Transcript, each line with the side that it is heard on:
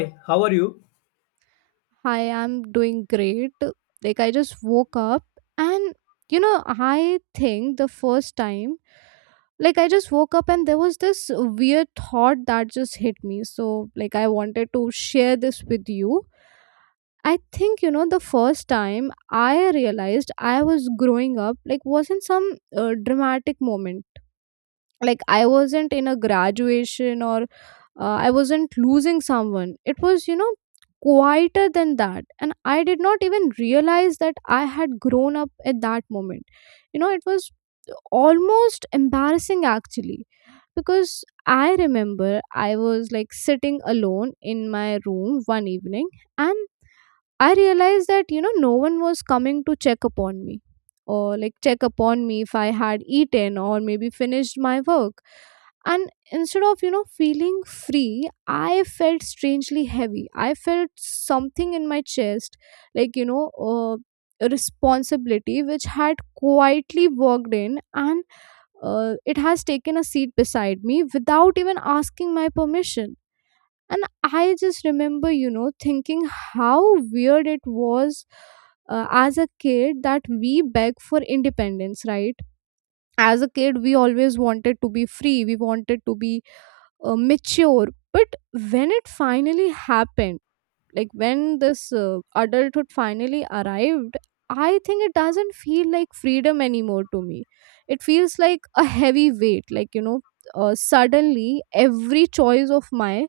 left: Hi, how are you?
right: Hi, I'm doing great. Like, I just woke up, and you know, I think the first time, like, I just woke up, and there was this weird thought that just hit me. So, like, I wanted to share this with you. I think, you know, the first time I realized I was growing up, like, wasn't some dramatic moment. Like, I wasn't in a graduation or I wasn't losing someone. It was, you know, quieter than that. And I did not even realize that I had grown up at that moment. You know, it was almost embarrassing actually because I remember I was like sitting alone in my room one evening and I realized that, you know, no one was coming to check upon me or like check upon me if I had eaten or maybe finished my work. And instead of, you know, feeling free, I felt strangely heavy. I felt something in my chest, like, you know, a responsibility which had quietly walked in and it has taken a seat beside me without even asking my permission. And I just remember, you know, thinking how weird it was, as a kid, that we beg for independence, right? As a kid we always wanted to be free, we wanted to be mature, but when it finally happened, like when this adulthood finally arrived, I think it doesn't feel like freedom anymore to me. It feels like a heavy weight, like, you know, suddenly every choice of mine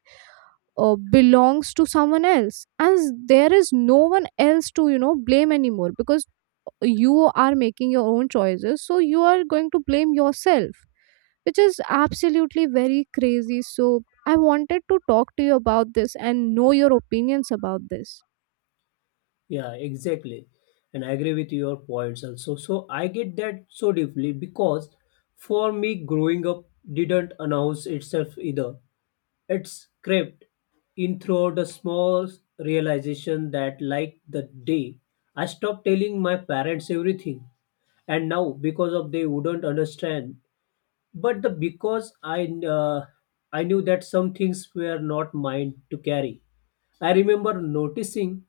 right: belongs to someone else, and there is no one else to, you know, blame anymore, because you are making your own choices, so you are going to blame yourself, which is absolutely very crazy. So I wanted to talk to you about this and know your opinions about this.
left: Yeah, exactly. And I agree with your points also. So I get that so deeply because for me, growing up didn't announce itself either. It's crept in through the small realization that, like the day I stopped telling my parents everything, and now because of they wouldn't understand but the because I knew that some things were not mine to carry. I remember noticing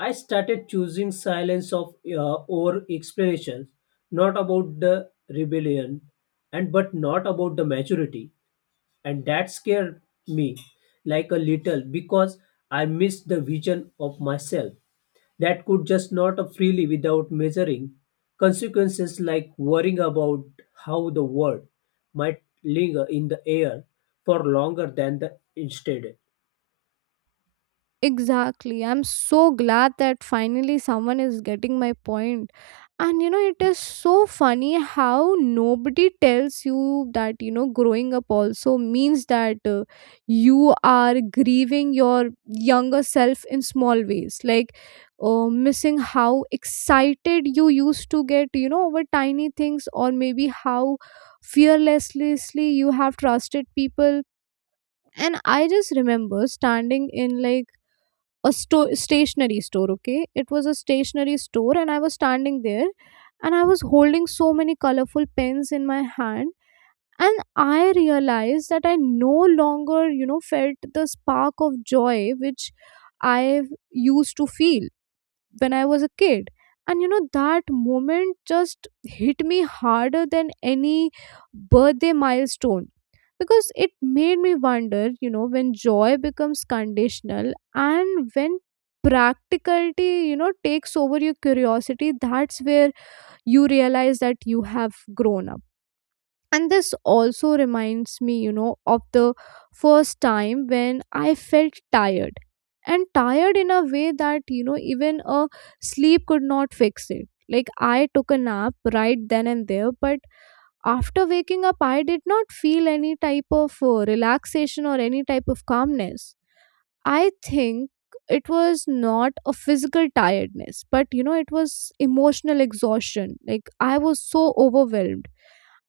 left: I started choosing silence of over explanations, not about the rebellion, and but not about the maturity, and that scared me like a little because I missed the vision of myself that could just not freely without measuring consequences like worrying about how the word might linger in the air for longer than the intended.
right: Exactly. I'm so glad that finally someone is getting my point. And you know, it is so funny how nobody tells you that, you know, growing up also means that, you are grieving your younger self in small ways, like missing how excited you used to get, you know, over tiny things, or maybe how fearlessly you have trusted people. And I just remember standing in like a stationery store. Okay, it was a stationery store, and I was standing there, and I was holding so many colorful pens in my hand, and I realized that I no longer, you know, felt the spark of joy which I used to feel when I was a kid. And you know, that moment just hit me harder than any birthday milestone, because it made me wonder, you know, when joy becomes conditional, and when practicality, you know, takes over your curiosity, that's where you realize that you have grown up. And this also reminds me, you know, of the first time when I felt tired, and tired in a way that, you know, even a sleep could not fix it. Like, I took a nap right then and there, but after waking up I did not feel any type of relaxation or any type of calmness. I think it was not a physical tiredness, but you know, it was emotional exhaustion. Like, I was so overwhelmed,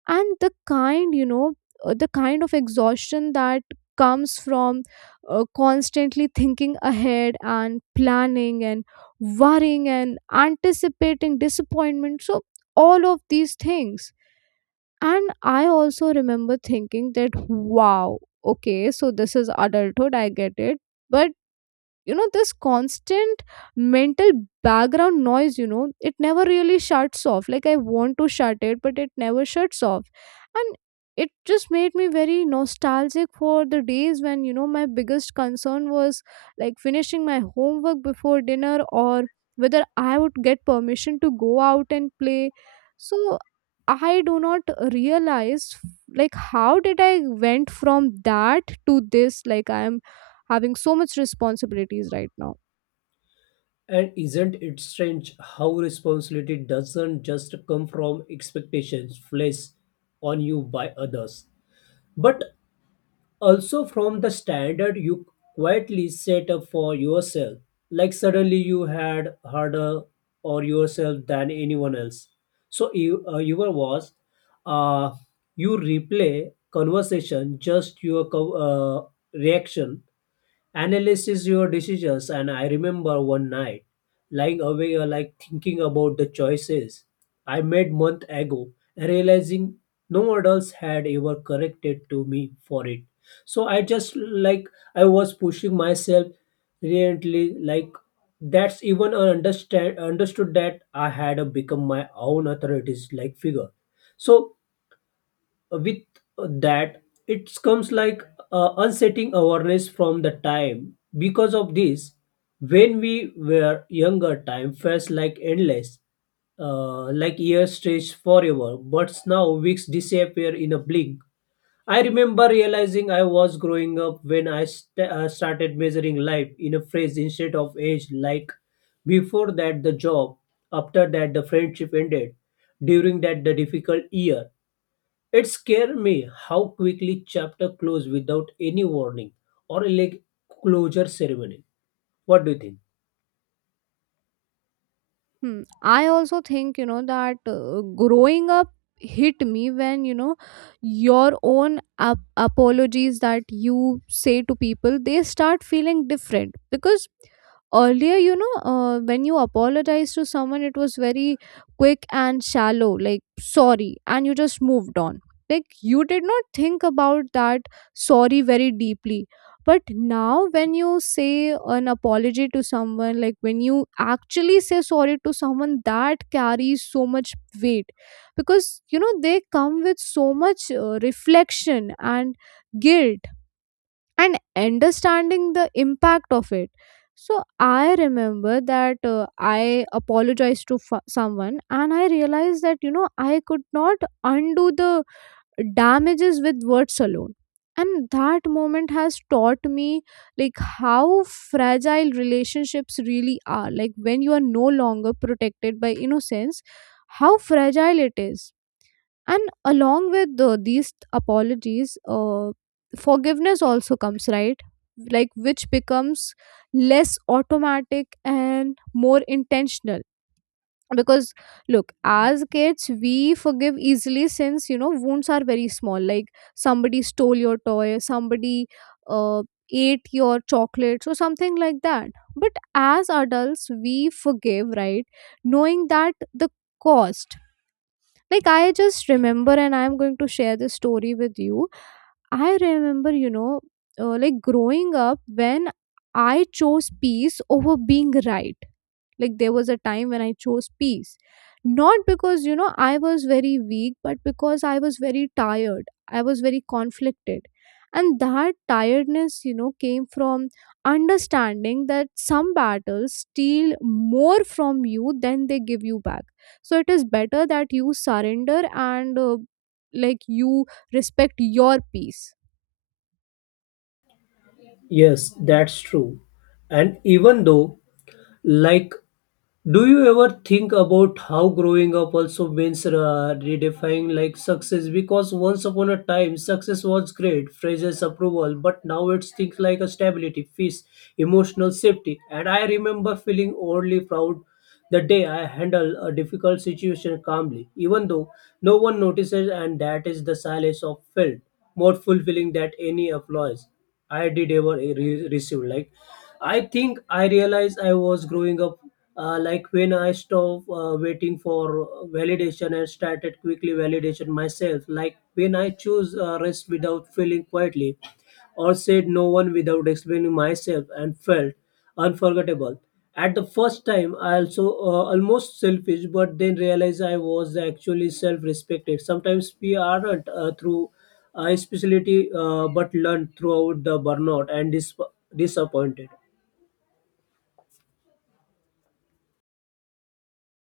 right: and the kind, you know, the kind of exhaustion that comes from constantly thinking ahead, and planning, and worrying, and anticipating disappointment, so all of these things. And I also remember thinking that, wow, okay, so this is adulthood, I get it. But you know, this constant mental background noise, you know, it never really shuts off. Like, I want to shut it, but it never shuts off. And it just made me very nostalgic for the days when, you know, my biggest concern was like finishing my homework before dinner, or whether I would get permission to go out and play. So I do not realize like how did I went from that to this, like I am having so much responsibilities right now.
left: And isn't it strange how responsibility doesn't just come from expectations placed on you by others, but also from the standard you quietly set up for yourself like suddenly you had harder or yourself than anyone else so you you were was uh, you replay conversation just your reaction analyzes your decisions. And I remember one night lying awake like thinking about the choices I made month ago and realizing no adults had ever corrected to me for it. So I just like I was pushing myself relentlessly like that's even I understand understood that I had become my own authorities like figure. So with that it comes like unsetting awareness from the time because of this when we were younger time felt like endless like years stretched forever but now weeks disappear in a blink. I remember realizing I was growing up when I started measuring life in a phrase instead of age like before that the job, after that the friendship ended, during that the difficult year. It scared me how quickly chapter closed without any warning or a like closure ceremony. What do you think?
right: Hmm. I also think, you know, that growing up hit me when, you know, your own apologies that you say to people, they start feeling different, because earlier, you know, when you apologize to someone it was very quick and shallow, like sorry, and you just moved on. Like, you did not think about that sorry very deeply. But now, when you say an apology to someone, like when you actually say sorry to someone, that carries so much weight, because you know they come with so much reflection, and guilt, and understanding the impact of it. So I remember that, I apologized to someone, and I realized that, you know, I could not undo the damages with words alone, and that moment has taught me like how fragile relationships really are, like when you are no longer protected by innocence, how fragile it is. And along with, these apologies, forgiveness also comes, right? Like, which becomes less automatic and more intentional, because, look, as kids we forgive easily, since, you know, wounds are very small. Like, somebody stole your toy, somebody uh, ate your chocolates, or something like that. But as adults we forgive, right, knowing that the cost. Like, I just remember, and I'm going to share this story with you. I remember, you know, like growing up when I chose peace over being right. Like, there was a time when I chose peace. Not because, you know, I was very weak, but because I was very tired. I was very conflicted. And that tiredness, you know, came from understanding that some battles steal more from you than they give you back. So it is better that you surrender, and like, you respect your peace.
left: Yes, that's true. And even though, like, do you ever think about how growing up also means redefining like success? Because once upon a time, success was great, phrases, approval, but now it's things like a stability, peace, emotional safety. And I remember feeling only proud the day I handle a difficult situation calmly, even though no one notices, and that is the silence of felt more fulfilling than any applause I did ever receive. Like, I think I realized I was growing up. Like when I stopped waiting for validation and started quickly validation myself. Like when I choose rest without feeling quietly, or said no one without explaining myself and felt. Unforgettable. At the first time, I also almost selfish, but then realized I was actually self-respected. Sometimes we aren't through specialty, but learn throughout the burnout and disappointed.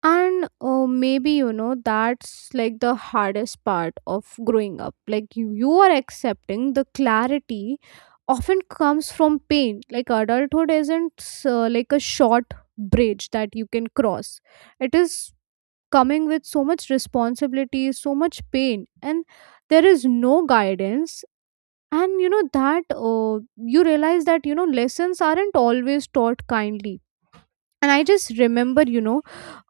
right: And maybe, you know, that's like the hardest part of growing up. Like, you are accepting the clarity often comes from pain. Like, adulthood isn't like a short bridge that you can cross. It is coming with so much responsibility, so much pain, and there is no guidance. And you know that, you realize that, you know, lessons aren't always taught kindly. And I just remember, you know,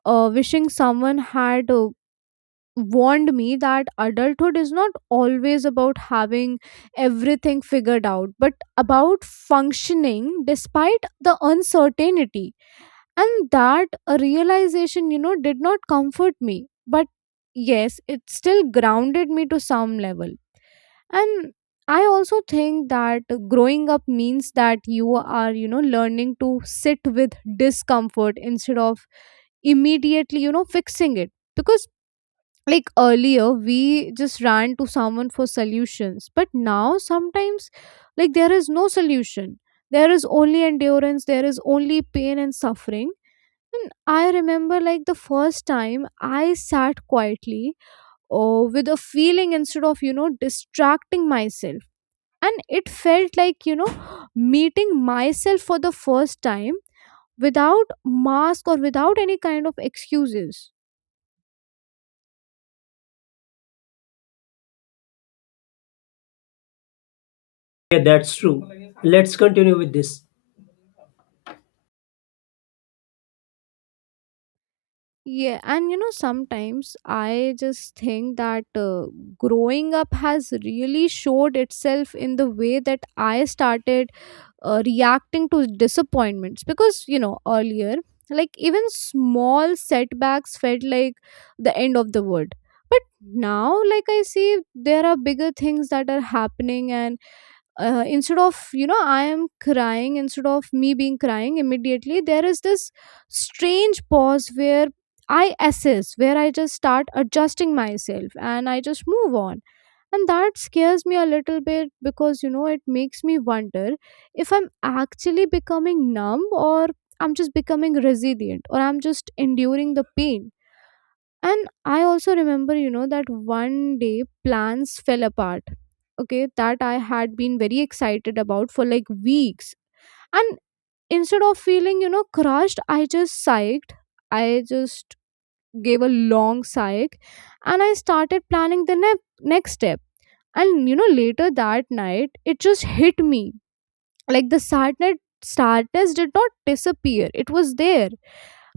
right: wishing someone had warned me that adulthood is not always about having everything figured out, but about functioning despite the uncertainty. And that realization, you know, did not comfort me, but yes, it still grounded me to some level. And I also think that growing up means that you are, you know, learning to sit with discomfort instead of immediately, you know, fixing it, because, like, earlier we just ran to someone for solutions, but now sometimes, like, there is no solution, there is only endurance, there is only pain and suffering. And I remember like the first time I sat quietly or with a feeling instead of, you know, distracting myself, and it felt like, you know, meeting myself for the first time without mask or without any kind of excuses.
left: Yeah, that's true. Let's continue with this.
right: Yeah, and you know, sometimes I just think that, growing up has really showed itself in the way that I started reacting to disappointments, because, you know, earlier, like, even small setbacks felt like the end of the world, but now, like, I see there are bigger things that are happening, and instead of, you know, I am crying, instead of me being crying immediately, there is this strange pause where I assess, where I just start adjusting myself and I just move on. And that scares me a little bit because, you know, it makes me wonder if I'm actually becoming numb, or I'm just becoming resilient, or I'm just enduring the pain. And I also remember, you know, that one day plans fell apart, okay, that I had been very excited about for like weeks. And instead of feeling, you know, crushed, I just sighed. I just gave a long sigh, and I started planning the next step. And you know, later that night, it just hit me. Like, the sadness, sadness did not disappear, it was there.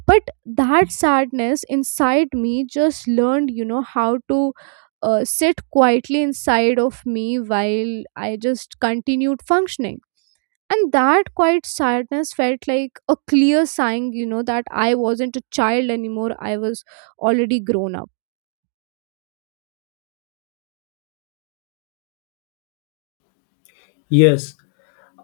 right: But that sadness inside me just learned, you know, how to sit quietly inside of me while I just continued functioning. And that quiet sadness felt like a clear sign, you know, that I wasn't a child anymore, I was already grown up.
left: Yes.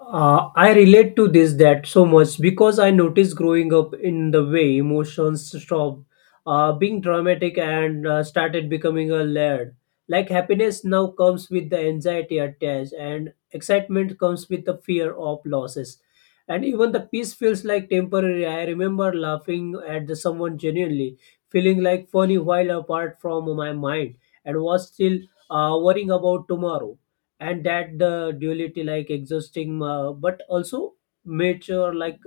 left: I relate to this that so much because I noticed growing up in the way emotions stopped being dramatic and started becoming a layered. Like happiness now comes with the anxiety attached, and excitement comes with the fear of losses. And even the peace feels like temporary. I remember laughing at the someone genuinely, feeling like funny while apart from my mind, and was still worrying about tomorrow and that the duality like exhausting but also mature like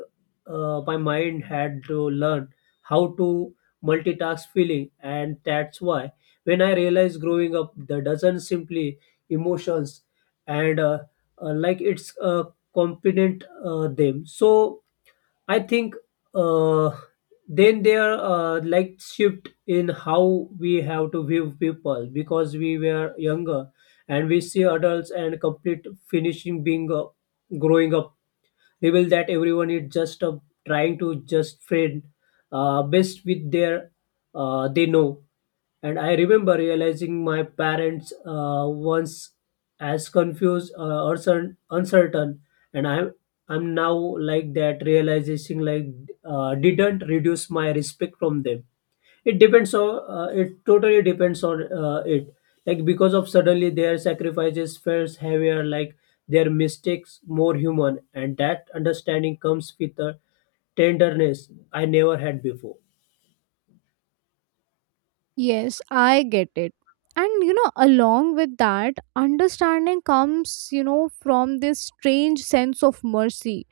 left: my mind had to learn how to multitask feeling, and that's why when I realized growing up there doesn't simply emotions and like it's competent them. So I think uh, then there like shift in how we have to view people because we were younger and we see adults and complete finishing being growing up reveal that everyone is just trying to just friend best with their they know. And I remember realizing my parents once as confused or uncertain, and I'm now like that. Realization like didn't reduce my respect from them. It depends on it totally depends on it. Like because of suddenly their sacrifices felt heavier, like their mistakes more human, and that understanding comes with a tenderness I never had before.
right: Yes, I get it. And you know, along with that, understanding comes, you know, from this strange sense of mercy.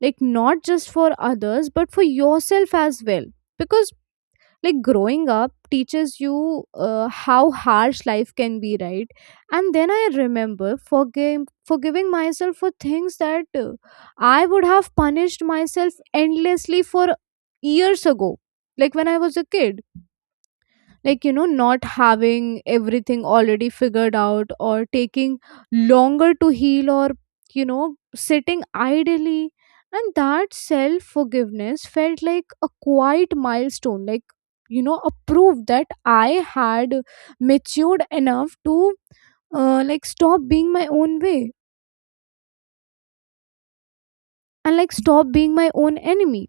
right: Like, not just for others, but for yourself as well. Because, like, growing up teaches you how harsh life can be, right? And then I remember forgiving myself for things that I would have punished myself endlessly for years ago, like when I was a kid, like not having everything already figured out, or taking longer to heal, or sitting idly. And that self forgiveness felt like a quiet milestone, like a proof that I had matured enough to like stop being my own way and like stop being my own enemy.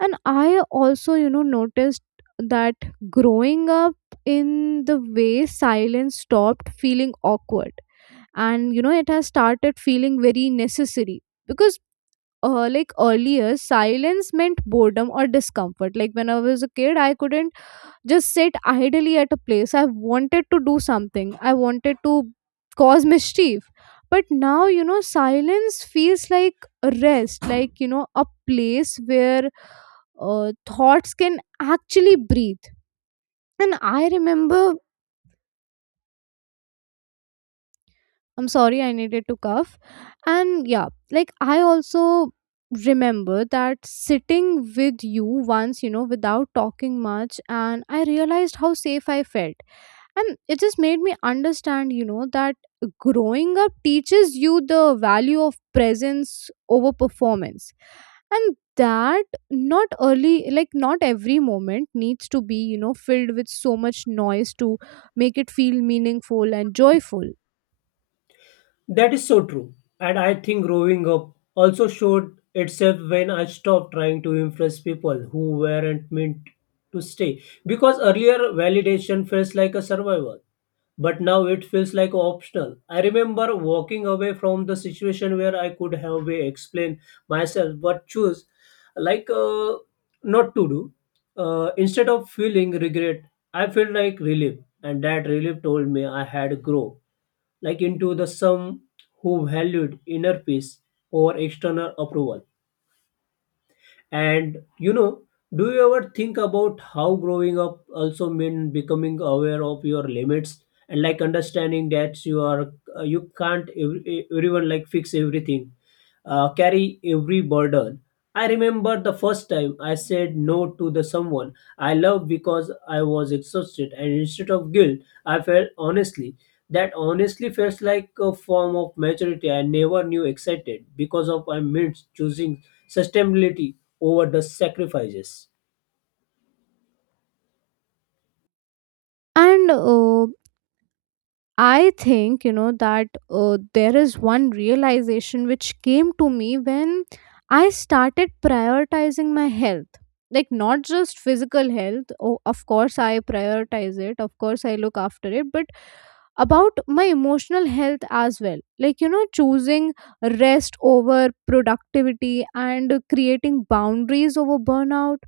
right: And I also, noticed that growing up, in the way silence stopped feeling awkward, and it has started feeling very necessary. Because like earlier silence meant boredom or discomfort, like when I was a kid I couldn't just sit idly at a place. I wanted to do something, I wanted to cause mischief. But now, silence feels like a rest, like a place where thoughts can actually breathe. And I remember, I'm sorry, I needed to cough. And yeah, like I also remember that sitting with you once, you know, without talking much, and I realized how safe I felt. And it just made me understand, you know, that growing up teaches you the value of presence over performance. And that not early, like, not every moment needs to be, you know, filled with so much noise to make it feel meaningful and joyful.
left: That is so true. And I think growing up also showed itself when I stopped trying to impress people who weren't meant to stay. Because earlier validation feels like a survival, but now it feels like optional. I remember walking away from the situation where I could have explained myself but choose like not to do. Instead of feeling regret, I felt like relief, and that relief told me I had grown like into the some who valued inner peace over external approval. And you know, do you ever think about how growing up also mean becoming aware of your limits and like understanding that you are you can't everyone like fix everything carry every burden. I remember the first time I said no to the someone I love because I was exhausted, and instead of guilt, I felt honestly. That honestly felt like a form of maturity I never knew excited because of my means choosing sustainability over the sacrifices.
right: And I think, you know, that there is one realization which came to me when I started prioritizing my health. Like, not just physical health. Oh, of course, I prioritize it. Of course, I look after it. But about my emotional health as well. Like, you know, choosing rest over productivity and creating boundaries over burnout.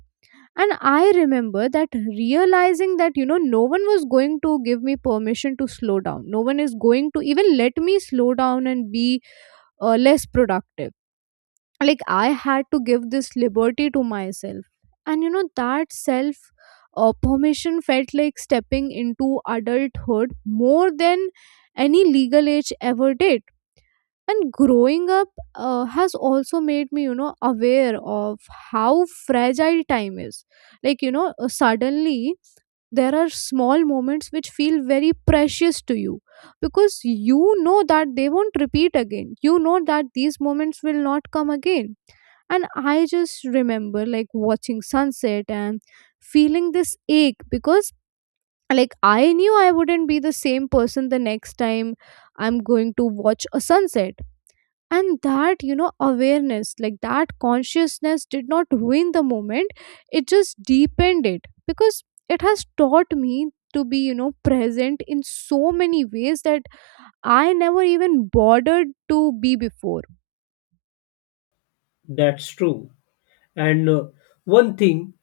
right: And I remember that, realizing that, you know, no one was going to give me permission to slow down. No one is going to even let me slow down and be less productive. Like I had to give this liberty to myself. And you know, that self permission felt like stepping into adulthood more than any legal age ever did. And growing up has also made me, you know, aware of how fragile time is. Like, suddenly there are small moments which feel very precious to you, because you know that they won't repeat again. You know that these moments will not come again. And I just remember, like, watching sunset and feeling this ache, because like I knew I wouldn't be the same person the next time I'm going to watch a sunset. And that, you know, awareness, like that consciousness did not ruin the moment, it just deepened it, because it has taught me to be, you know, present in so many ways that I never even bothered to be before.
left: That's true. And One thing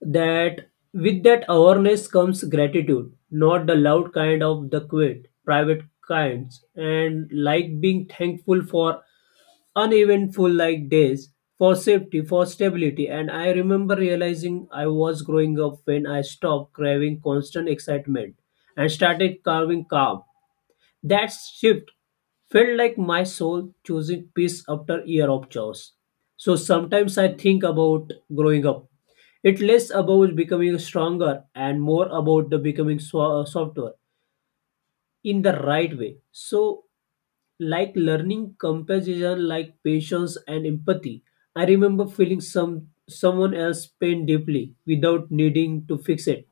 left: that with that awareness comes gratitude, not the loud kind of the quiet private kinds, and like being thankful for uneventful like days, for safety, for stability. And I remember realizing I was growing up when I stopped craving constant excitement and started carving calm. That shift felt like my soul choosing peace after year of chaos. So sometimes I think about growing up. It less about becoming stronger and more about the becoming softer in the right way. So like learning compassion, like patience and empathy. I remember feeling someone else pain deeply without needing to fix it.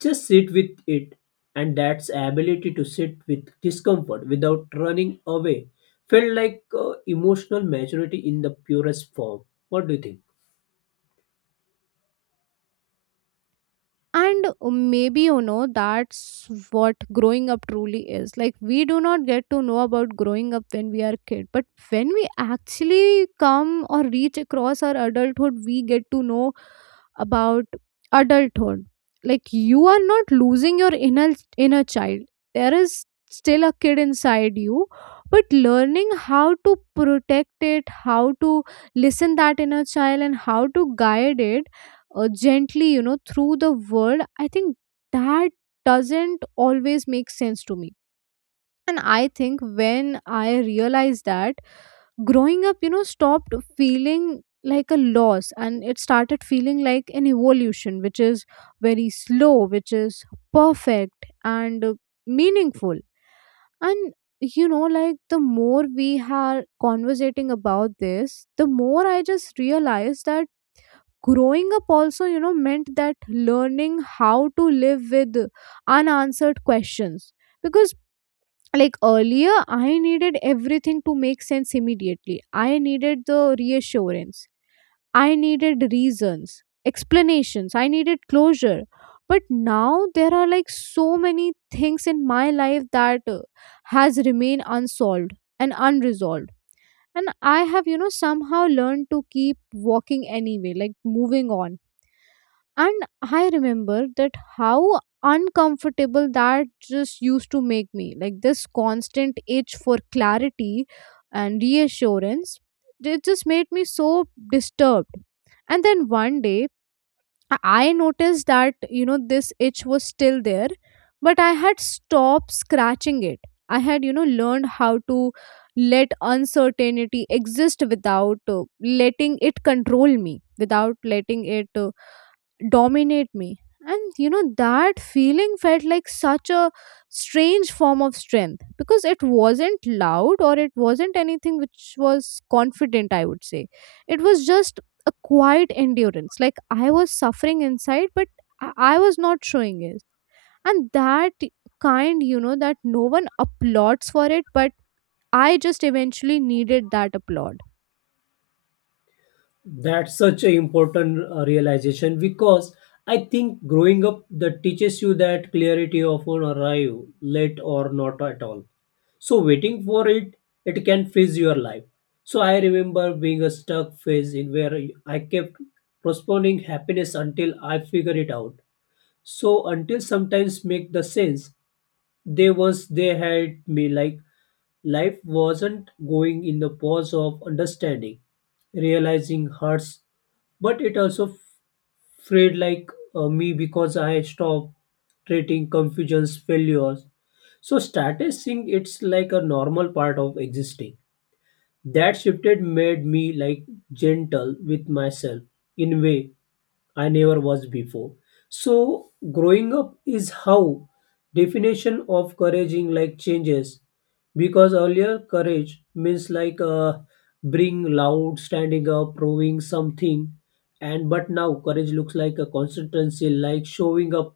left: Just sit with it, and that's ability to sit with discomfort without running away felt like emotional maturity in the purest form. What do you think?
right: And maybe, you know, that's what growing up truly is. Like, we do not get to know about growing up when we are kid, but when we actually come or reach across our adulthood, we get to know about adulthood. Like, you are not losing your inner child. There is still a kid inside you, but learning how to protect it, how to listen that inner child, and how to guide it gently, you know, through the world. I think that doesn't always make sense to me. And I think when I realized that, growing up, you know, stopped feeling like a loss, and it started feeling like an evolution, which is very slow, which is perfect and meaningful. And you know, like the more we are conversating about this, the more I just realize that growing up also, you know, meant that learning how to live with unanswered questions. Because like earlier I needed everything to make sense immediately. I needed the reassurance, I needed reasons, explanations, I needed closure. But now there are like so many things in my life that has remained unsolved and unresolved. And I have, you know, somehow learned to keep walking anyway, like moving on. And I remember that how uncomfortable that just used to make me. Like this constant itch for clarity and reassurance, it just made me so disturbed. And then one day, I noticed that, you know, this itch was still there, but I had stopped scratching it. I had, you know, learned how to let uncertainty exist without letting it control me, without letting it, dominate me. And you know, that feeling felt like such a strange form of strength, because it wasn't loud, or it wasn't anything which was confident, I would say. It was just a quiet endurance. Like I was suffering inside, but I was not showing it. And that kind, you know, that no one applauds for it, but I just eventually needed that applaud.
left: That's such an important realization because I think growing up that teaches you that clarity often arrive late or not at all. So waiting for it, it can freeze your life. So I remember being a stuck phase in where I kept postponing happiness until I figure it out. So until sometimes make the sense, they had me like life wasn't going in the pause of understanding, realizing hurts, but it also frayed like me because I stopped treating confusions failures. So started seeing it's like a normal part of existing. That shifted made me like gentle with myself in a way I never was before. So growing up is how definition of couraging like changes because earlier courage means like being loud, standing up, proving something, and but now courage looks like a consistency, like showing up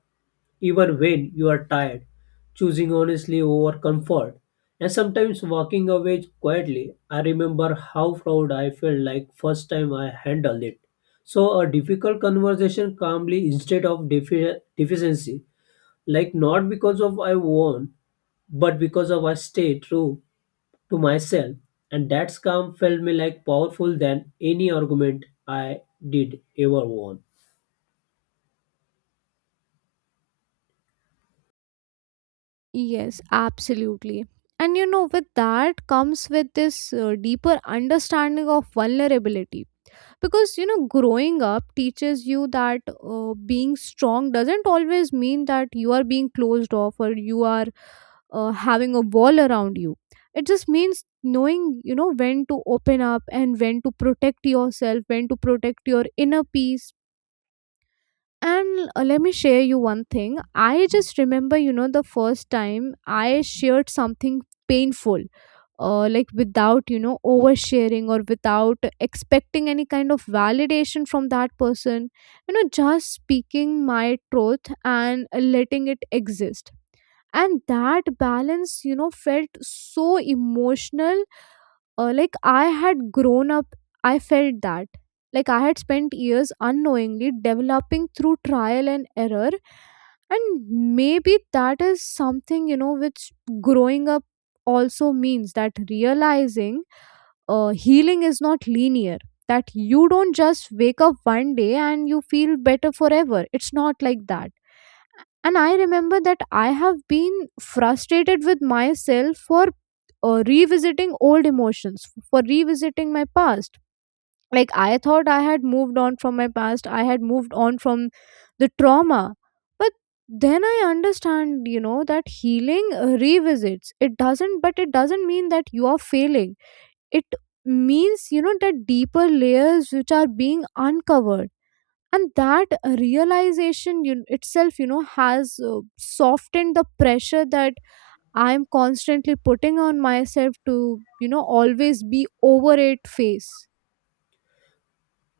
left: even when you are tired, choosing honestly over comfort. And sometimes walking away quietly, I remember how proud I felt like first time I handled it. So a difficult conversation calmly instead of deficiency, like not because of I won, but because of I stay true to myself. And that calm felt me like powerful than any argument I did ever won.
right: Yes, absolutely. And you know, with that comes with this deeper understanding of vulnerability. Because you know, growing up teaches you that being strong doesn't always mean that you are being closed off, or you are having a wall around you. It just means knowing, you know, when to open up and when to protect yourself, when to protect your inner peace. And let me share you one thing. I just remember, you know, the first time I shared something painful, like without, you know, oversharing or without expecting any kind of validation from that person, you know, just speaking my truth and letting it exist. And that balance, you know, felt so emotional. Like I had grown up, I felt that, like I had spent years unknowingly developing through trial and error. And maybe that is something, you know, which growing up also means, that realizing healing is not linear, that you don't just wake up one day and you feel better forever. It's not like that. And I remember that I have been frustrated with myself for revisiting old emotions, for revisiting my past. Like I thought I had moved on from my past, I had moved on from the trauma. But then I understand, you know, that healing revisits it doesn't but it doesn't mean that you are failing. It means, you know, that deeper layers which are being uncovered. And that realization, you, itself, you know, has softened the pressure that I am constantly putting on myself to, you know, always be over it face.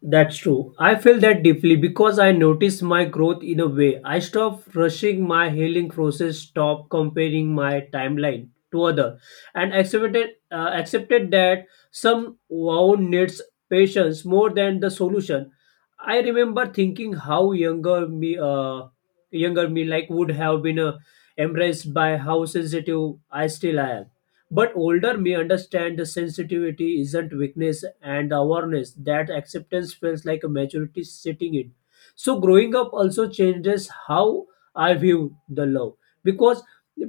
left: That's true. I feel that deeply because I notice my growth in a way. I stop rushing my healing process, stop comparing my timeline to other, and accepted that some wound needs patience more than the solution. I remember thinking how younger me, like would have been embraced by how sensitive I still am. But older may understand the sensitivity isn't weakness and awareness that acceptance feels like a maturity sitting in. So growing up also changes how I view the love because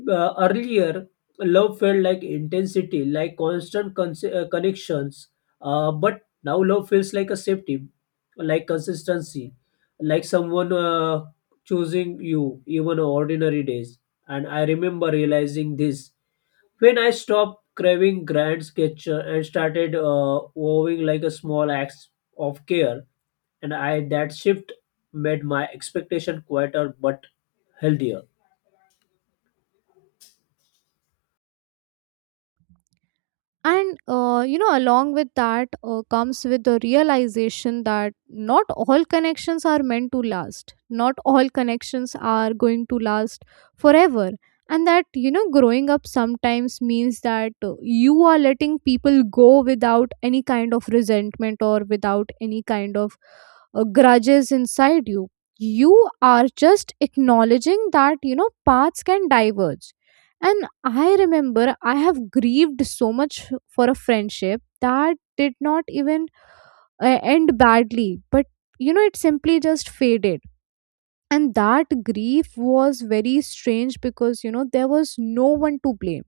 left: earlier love felt like intensity, like constant connections, but now love feels like a safety, like consistency, like someone choosing you even on ordinary days. And I remember realizing this when I stopped craving grand gesture and started owing like a small act of care, and I that shift made my expectation quieter but healthier.
right: And you know, along with that comes with the realization that not all connections are meant to last. Not all connections are going to last forever. And that, you know, growing up sometimes means that you are letting people go without any kind of resentment, or without any kind of grudges inside you. You are just acknowledging that, you know, paths can diverge. And I remember I have grieved so much for a friendship that did not even end badly, but you know, it simply just faded. And that grief was very strange, because you know, there was no one to blame.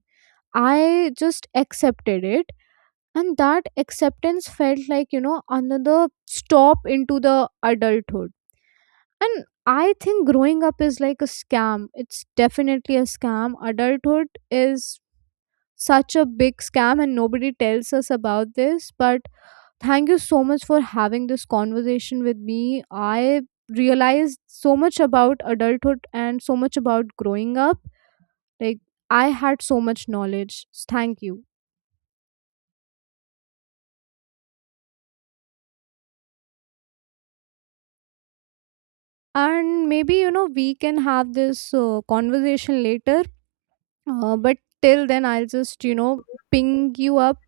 right: I just accepted it, and that acceptance felt like, you know, another stop into the adulthood. And I think growing up is like a scam. It's definitely a scam. Adulthood is such a big scam and nobody tells us about this, but thank you so much for having this conversation with me. I realized so much about adulthood and so much about growing up. Like, I had so much knowledge. Thank you. And maybe, you know, we can have this conversation later. But till then, I'll just, you know, ping you up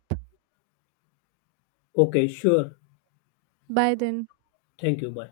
left: Okay, sure.
right: by then.
left: Thank you. Bye.